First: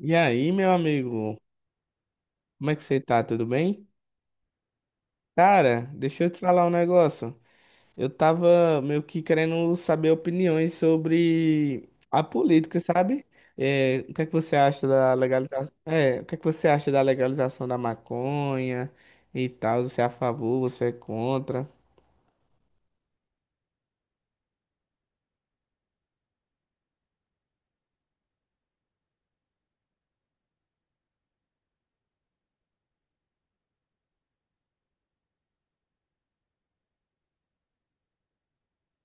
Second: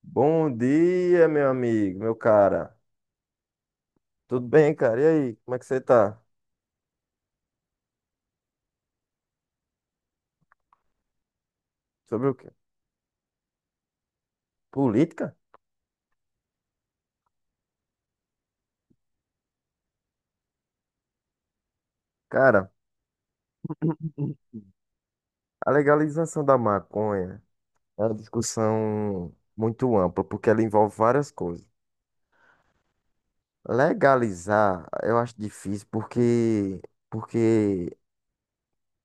E Bom aí, meu dia, amigo, meu amigo, meu como cara. é que você tá? Tudo bem? Tudo bem, cara? E aí, como é que você Cara, tá? deixa eu te falar um negócio. Eu tava meio que querendo saber opiniões sobre a Sobre o quê? política, sabe? É, o que é que você acha da Política? legalização? É, o que é que você acha da legalização da maconha e tal? Você é a favor, você é contra? Cara, a legalização da maconha é uma discussão muito ampla, porque ela envolve várias coisas. Legalizar, eu acho difícil porque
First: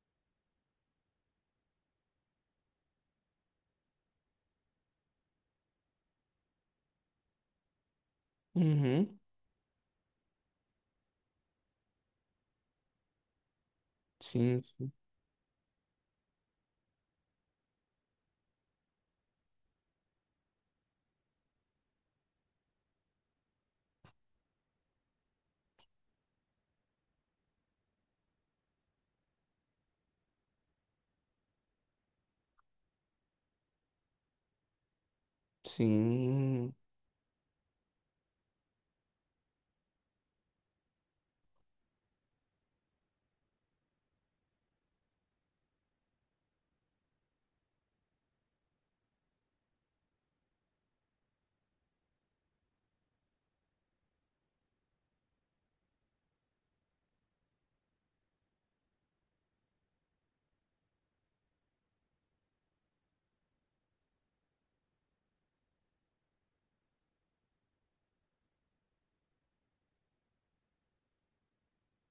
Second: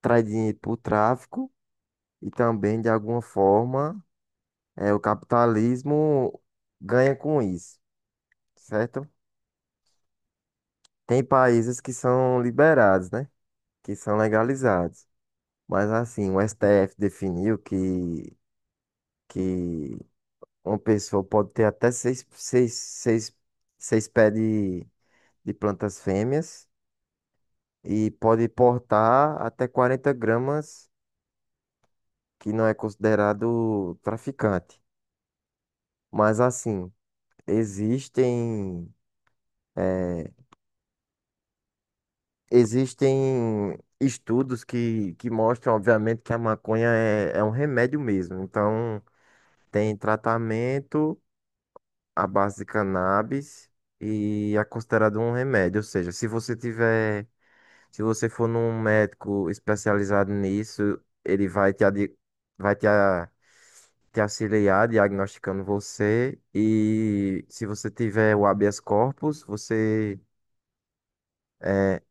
traz dinheiro pro tráfico e também de alguma forma o capitalismo ganha com isso, certo? Uhum. Tem países que são liberados, né? Que são Sim, sim. legalizados. Mas assim, o STF definiu que uma pessoa pode ter até seis pés de plantas fêmeas e pode portar até 40 gramas, que não é considerado traficante. Mas Sim, assim, existem, eh, existem estudos que mostram, obviamente, que a maconha é um remédio mesmo. Então, tem tratamento à base de cannabis e é considerado um remédio. Ou seja, se você tiver, se você for num médico especializado nisso, ele vai te auxiliar diagnosticando você. E se você tiver o habeas corpus, você é,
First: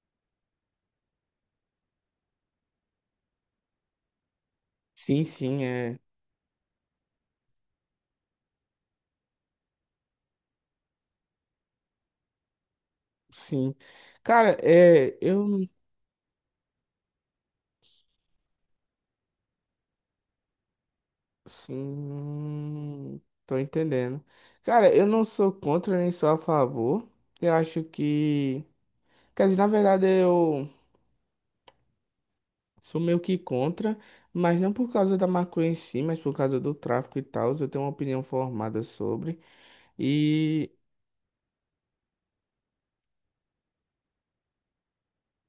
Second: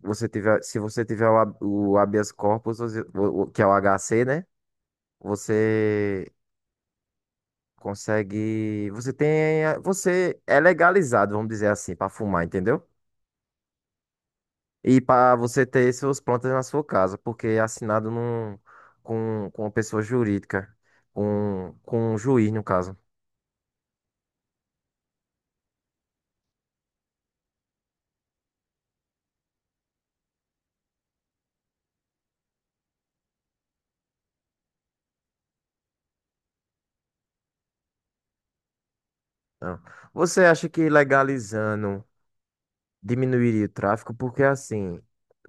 você tiver, se você tiver o, hab- o habeas corpus, que é o HC, né? sim, sim, é. Você consegue, você tem, você é legalizado, vamos dizer assim, para fumar, entendeu? Sim. Cara, E é, para você eu. ter suas plantas na sua casa, porque é assinado com uma pessoa jurídica, com um juiz, no caso. Sim, tô entendendo. Cara, eu não sou contra nem sou a favor. Eu acho que. Quer dizer, na verdade eu sou meio que contra, mas não por causa da maconha em si, mas por causa do tráfico e tal. Eu tenho uma opinião formada sobre. Então, você acha E. que legalizando diminuiria o tráfico? Porque, assim,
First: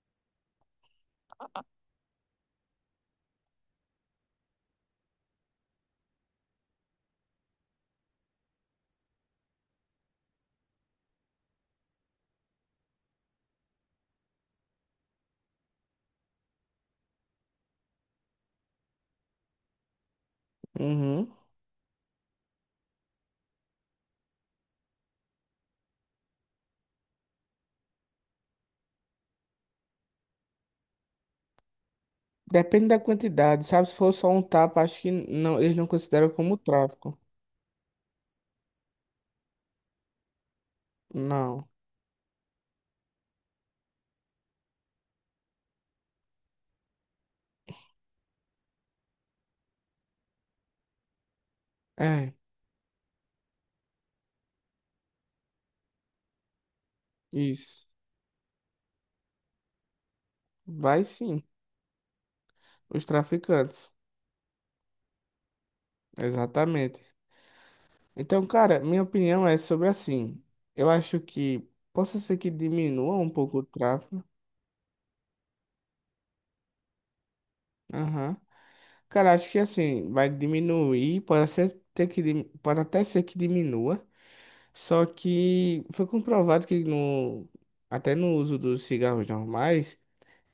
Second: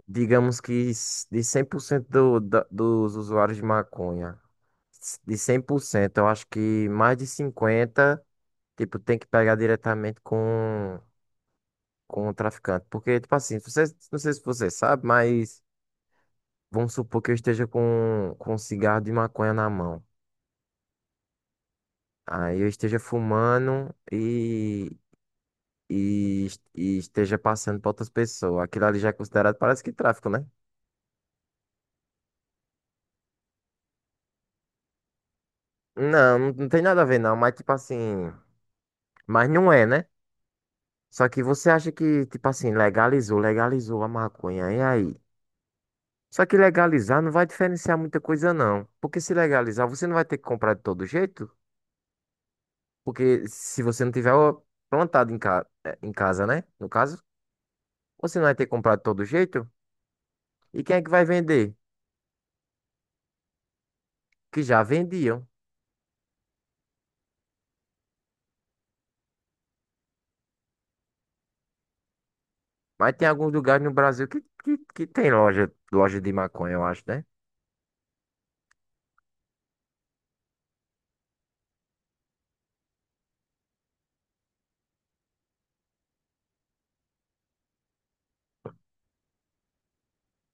digamos que de 100% do, da, dos usuários de maconha, de 100% eu acho que mais de 50%, tipo, tem que pegar diretamente com o traficante. Porque, tipo assim, você, não sei se você sabe, mas. Vamos supor que eu esteja com um cigarro de maconha na mão. Uhum. Aí eu esteja fumando e esteja passando para outras pessoas. Aquilo ali já é considerado, parece que tráfico, né? Depende da quantidade, sabe? Se for só um tapa, acho que não, eles não consideram Não, não, como não tem nada a tráfico. ver, não. Mas, tipo assim. Mas não é, né? Só que Não. você acha que, tipo assim, legalizou, legalizou a maconha. E aí? Só que legalizar não vai diferenciar muita coisa, não. Porque se legalizar, você não vai ter que comprar de todo jeito. É, Porque se você não tiver ó, plantado em casa, né? No caso. isso. Você não vai ter comprado de todo jeito? E quem é Vai que vai sim, vender? os traficantes. Que já vendiam. Exatamente. Então, cara, minha opinião é sobre assim. Eu acho que possa ser que Mas diminua tem um alguns pouco o lugares no tráfego. Brasil que tem loja, loja de maconha, eu acho, né? Aham. Cara, acho que assim, vai diminuir, pode ser ter que, pode até ser que diminua. Só que foi comprovado que até no uso dos cigarros normais,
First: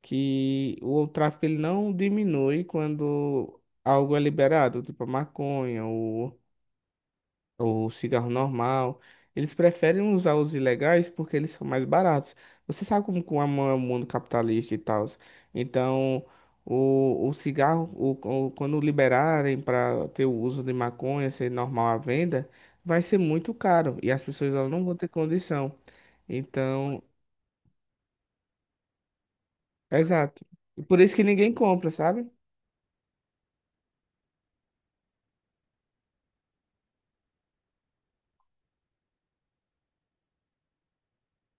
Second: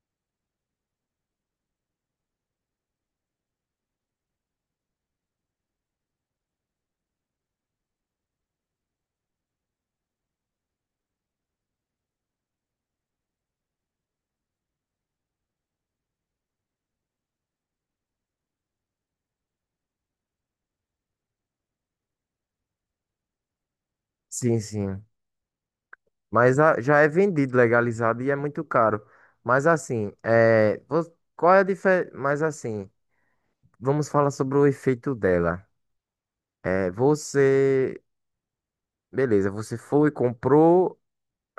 que o tráfico ele não diminui quando algo é liberado, tipo a maconha, o cigarro normal. Eles preferem usar os ilegais porque eles são mais baratos. Você sabe como que é o mundo capitalista e tal. Então, o cigarro, quando liberarem para ter o uso de maconha, ser normal à venda, vai ser muito caro e as pessoas Sim, elas não vão sim. ter condição. Mas já Então, é vendido, legalizado e é muito caro. Mas assim, exato. E por isso que ninguém qual é a compra, diferença? sabe? Mas assim, vamos falar sobre o efeito dela. É, você, beleza, você foi, comprou,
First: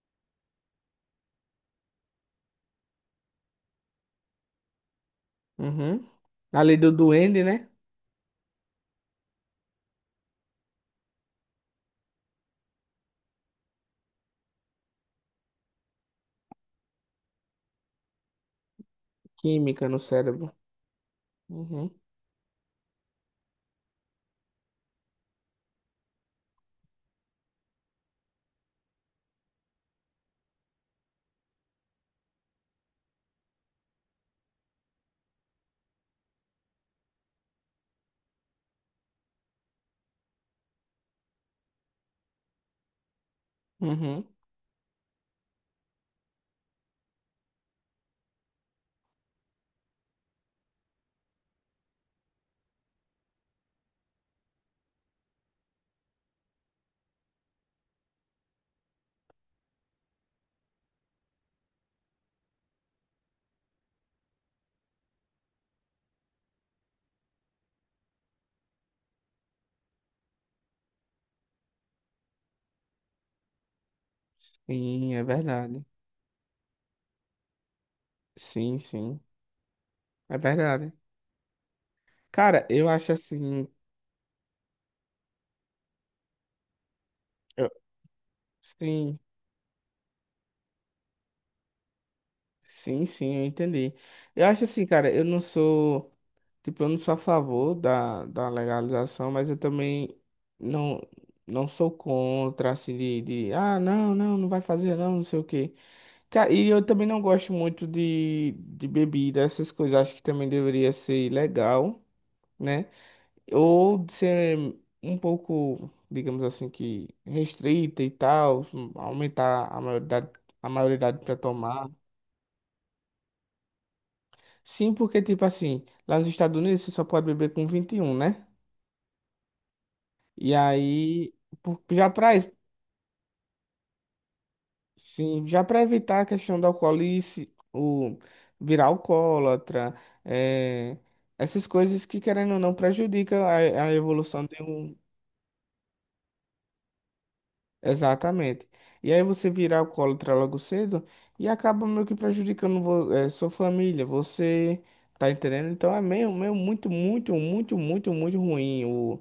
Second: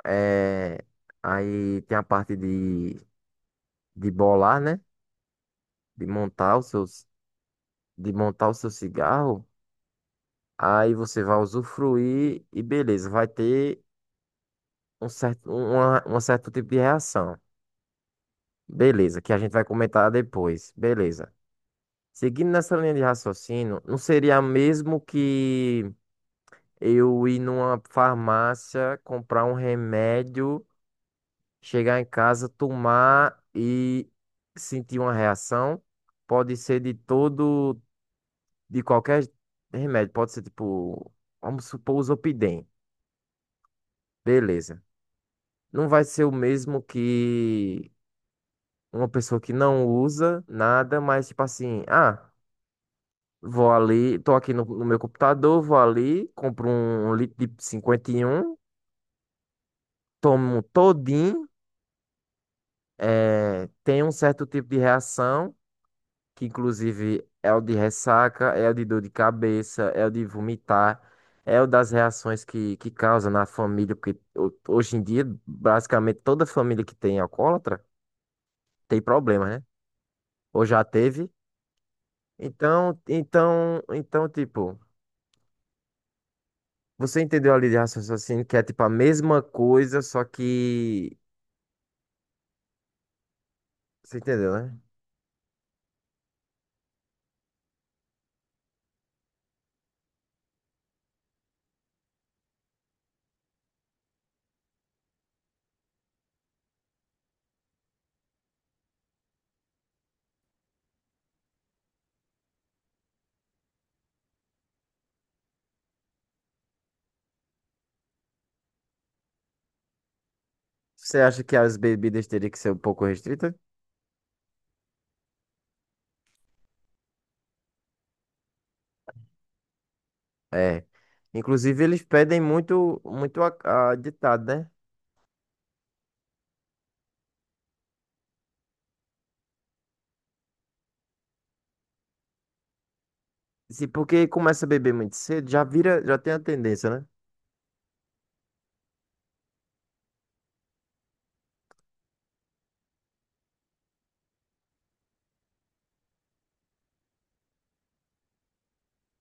é, aí tem a parte de bolar, né? De Uhum. montar A os lei do seus, duende, né? de montar o seu cigarro. Aí você vai usufruir e beleza, vai ter um certo tipo de reação. Beleza, que a gente vai Química no comentar cérebro. depois. Beleza. Uhum. Seguindo nessa linha de raciocínio, não seria mesmo que eu ir numa farmácia, comprar um remédio, chegar em casa, tomar e sentir uma reação? Pode ser de todo, de qualquer remédio. Pode ser tipo, vamos supor, o Zopidem. Uhum. Beleza. Não vai ser o mesmo que uma pessoa que não usa nada, mas tipo assim, ah, vou ali, tô aqui no meu computador, vou ali, compro um litro de 51, tomo todinho, tem um certo tipo de reação, que inclusive é o de ressaca, é o de dor de cabeça, é o de vomitar. É o das reações que causa na família, porque hoje em Sim, é dia, verdade. basicamente toda família que tem alcoólatra Sim, tem sim. problema, né? É Ou já verdade. teve? Cara, eu Então, acho assim. então, então, tipo, você entendeu a linha eu- de raciocínio que é tipo a Sim, mesma coisa, só que. sim, sim, eu entendi. Você Eu entendeu, acho né? assim, cara, eu não sou. Tipo, eu não sou a favor da legalização, mas eu também não, não sou contra, assim, de. Ah, não, não, não vai fazer, não, não sei o quê. E eu também não gosto muito de bebida, essas coisas. Acho que também deveria ser legal, né? Ou ser um pouco, digamos assim, que restrita e tal, aumentar a maioridade, a Você maioridade para acha que as tomar. bebidas teriam que ser um pouco restritas? Sim, porque, tipo assim, lá nos Estados Unidos você só pode beber com 21, né? E É. aí, Inclusive, eles já para pedem muito, muito a ditado, né? sim, já para evitar a questão do alcoolice, o virar alcoólatra, eh, essas coisas que, querendo ou não, prejudica a, Se a porque evolução de começa a beber um. muito cedo, já vira, já tem a tendência, né? Exatamente. E aí você virar alcoólatra logo cedo e acaba meio que prejudicando sua família, você tá entendendo? Então é meio muito, muito, muito, muito, muito ruim,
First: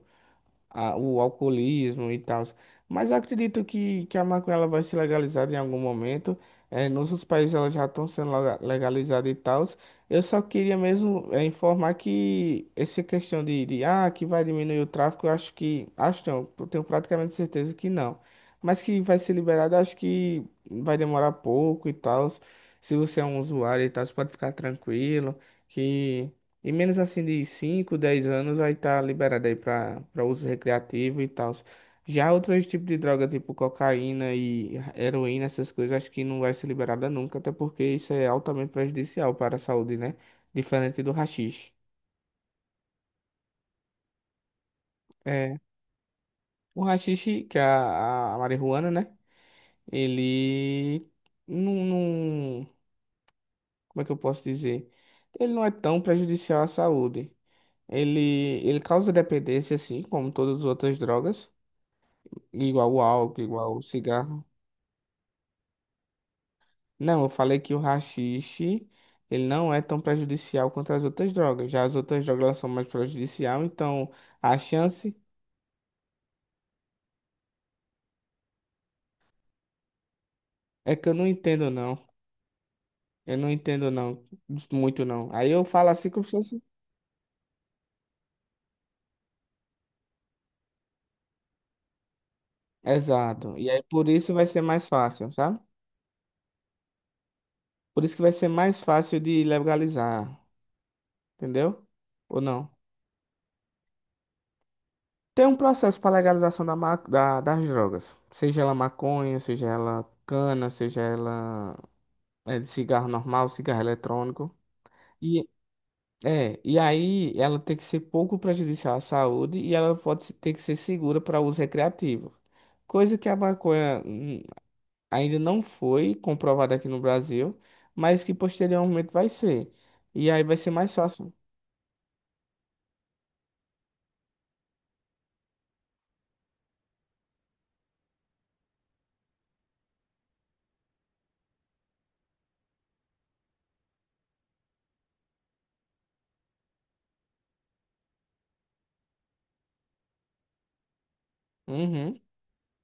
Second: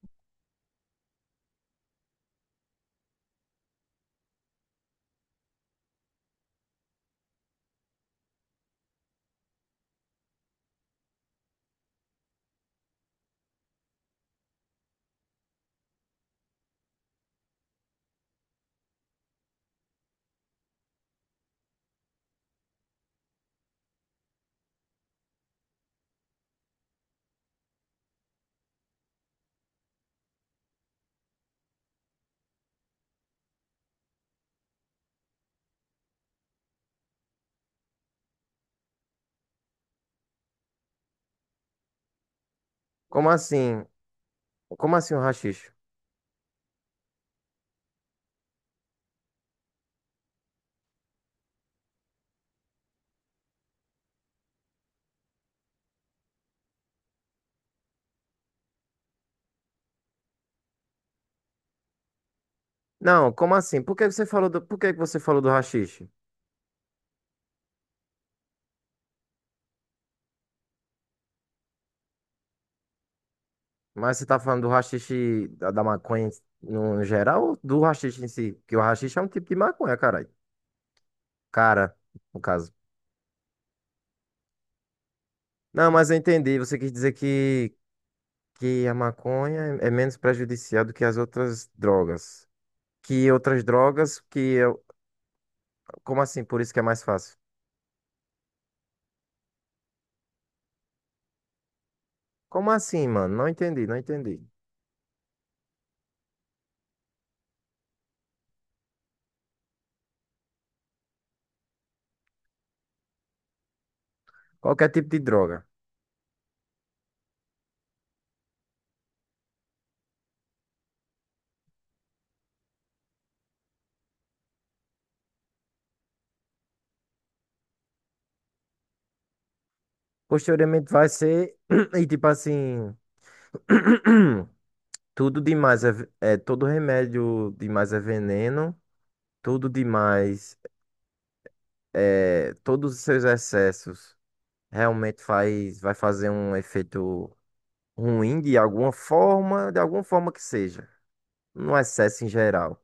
o alcoolismo e tal. Mas eu acredito que a maconha ela vai ser legalizada em algum momento. É, nos outros países ela já estão sendo legalizada e tal. Eu só queria mesmo é informar que essa questão de que vai diminuir o tráfico, eu acho que. Acho não, eu tenho praticamente certeza que não. Mas que vai ser liberado, eu acho que vai demorar pouco e tal. Se você é um usuário e tal, você pode ficar tranquilo. Que em menos assim de 5 10 anos vai estar liberado aí para uso recreativo e tal. Já outros tipos de droga, tipo cocaína e heroína, essas coisas, acho que não vai ser liberada nunca, até porque isso é altamente prejudicial para a saúde, né? Diferente do haxixe. Como assim? Como assim o É, haxixe? o haxixe, que é a marihuana, né? Ele não, não- Como é que eu posso dizer? Ele não é tão prejudicial à saúde. Ele, ele causa dependência, assim, como todas as outras drogas. Igual o Não, álcool, como igual assim? o Por que você cigarro. falou do, por que você falou do haxixe? Não, eu falei que o haxixe, ele não é tão prejudicial quanto as outras drogas. Já as outras drogas elas são mais prejudicial, então Mas você tá a falando do chance haxixe da maconha no geral ou do haxixe em si? Porque o haxixe é um tipo de maconha, caralho. é que eu não entendo Cara, não. no caso. Eu não entendo não, muito não. Aí eu Não, falo mas assim eu como se entendi. fosse... Você quis dizer que, a maconha é menos prejudicial do que as outras drogas. Que Exato. outras E aí por drogas isso que vai ser eu... mais fácil, sabe? Como assim? Por isso que é mais fácil. Por isso que vai ser mais fácil de legalizar, entendeu? Ou Como não? assim, mano? Não entendi, não entendi. Tem um processo para legalização das drogas, seja ela maconha, seja ela cana, seja ela. É de cigarro normal, cigarro eletrônico. Qualquer tipo de E, droga. e aí ela tem que ser pouco prejudicial à saúde e ela pode ter que ser segura para uso recreativo. Coisa que a maconha ainda não foi comprovada aqui no Brasil, mas que posteriormente vai ser. E aí vai ser Posteriormente mais vai fácil. ser... E tipo assim... Tudo demais é, é... Todo remédio demais é veneno. Tudo demais, todos os seus excessos realmente vai fazer um efeito ruim de alguma forma que seja, no Uhum. excesso em geral,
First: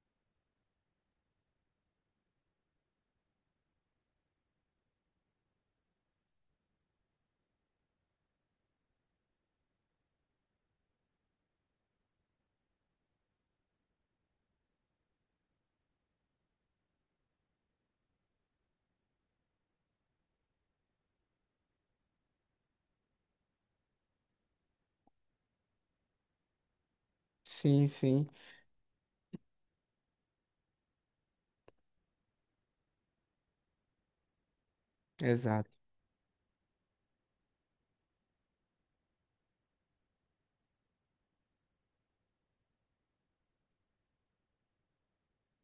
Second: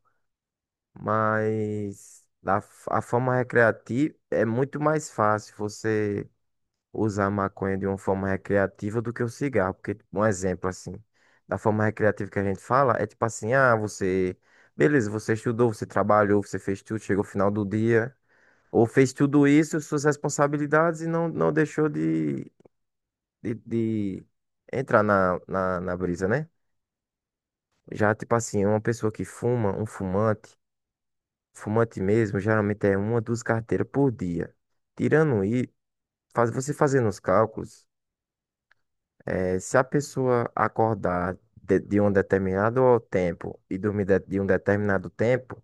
mas a, forma recreativa é muito mais fácil você usar a maconha de uma forma recreativa do que o cigarro. Porque, um exemplo assim, da forma recreativa que a gente fala, é tipo assim, ah, você, beleza, você estudou, você trabalhou, você fez tudo, chegou ao final do dia. Ou fez tudo isso, suas responsabilidades, e não deixou de entrar na brisa, né? Sim, Já, sim. tipo assim, uma pessoa que fuma, um fumante, fumante mesmo, geralmente é uma, duas carteiras por dia. Tirando Exato. isso, você fazendo os cálculos, se a pessoa acordar de um determinado tempo e dormir de um determinado tempo,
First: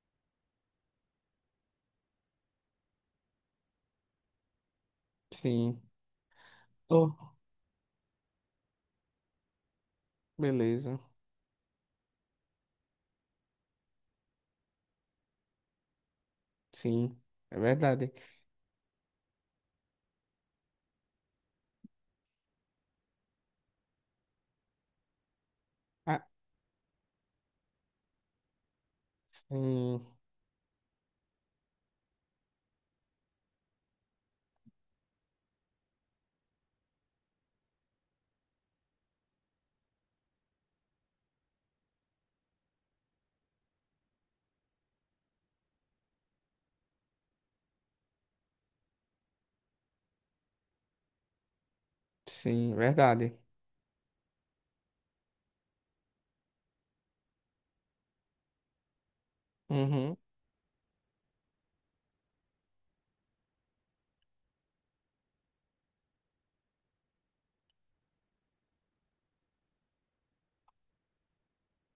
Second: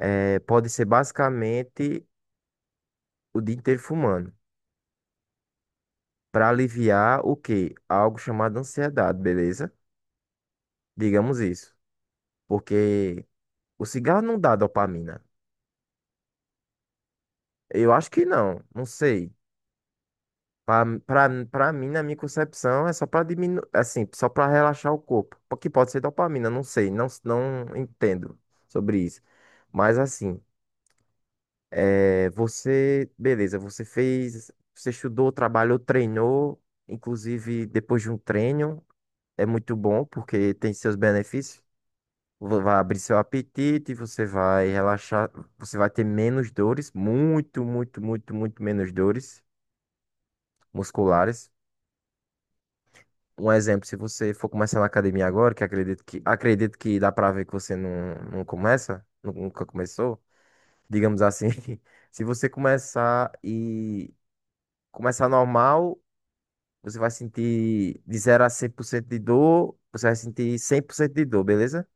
pode ser basicamente o dia inteiro fumando. Sim. Para aliviar Oh, o quê? Algo chamado ansiedade, beleza? beleza. Digamos isso. Porque o cigarro não dá dopamina. Sim. É Eu acho verdade. que não, não sei. Pra mim, na minha concepção, é só pra diminuir, assim, só pra relaxar o corpo. Que pode ser Ah, dopamina, não sei, não entendo sobre isso. Mas sim. assim, é, você, beleza, você fez, você estudou, trabalhou, treinou, inclusive depois de um treino, é muito bom porque tem seus benefícios. Vai abrir seu apetite, você vai relaxar, você vai ter menos dores, muito, muito, muito, muito menos dores musculares. Sim, verdade. Um exemplo, se você for começar na academia agora, que acredito que acredito que dá pra ver que você nunca Uhum. começou, digamos assim. Se você começar e começar normal, você vai sentir de 0 a 100% de dor, você vai sentir 100% de dor, beleza?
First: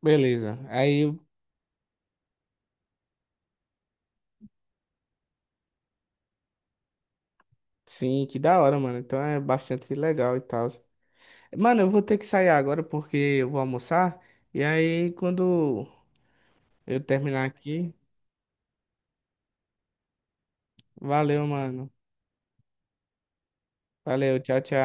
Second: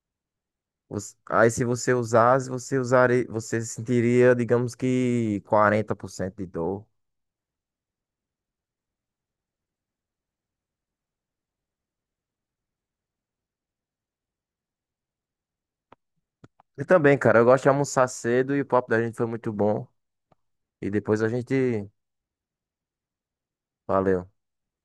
Beleza. Aí, Aí, se você usasse, você usaria, você sentiria, digamos que 40% de dor. sim, que da hora, mano. Então é bastante legal e tal. Mano, eu vou ter que sair agora porque eu vou almoçar. E aí, quando Eu eu também, cara, eu terminar gosto de aqui, almoçar cedo e o papo da gente foi muito bom. E depois a valeu, gente. mano. Valeu. Valeu, tchau, tchau.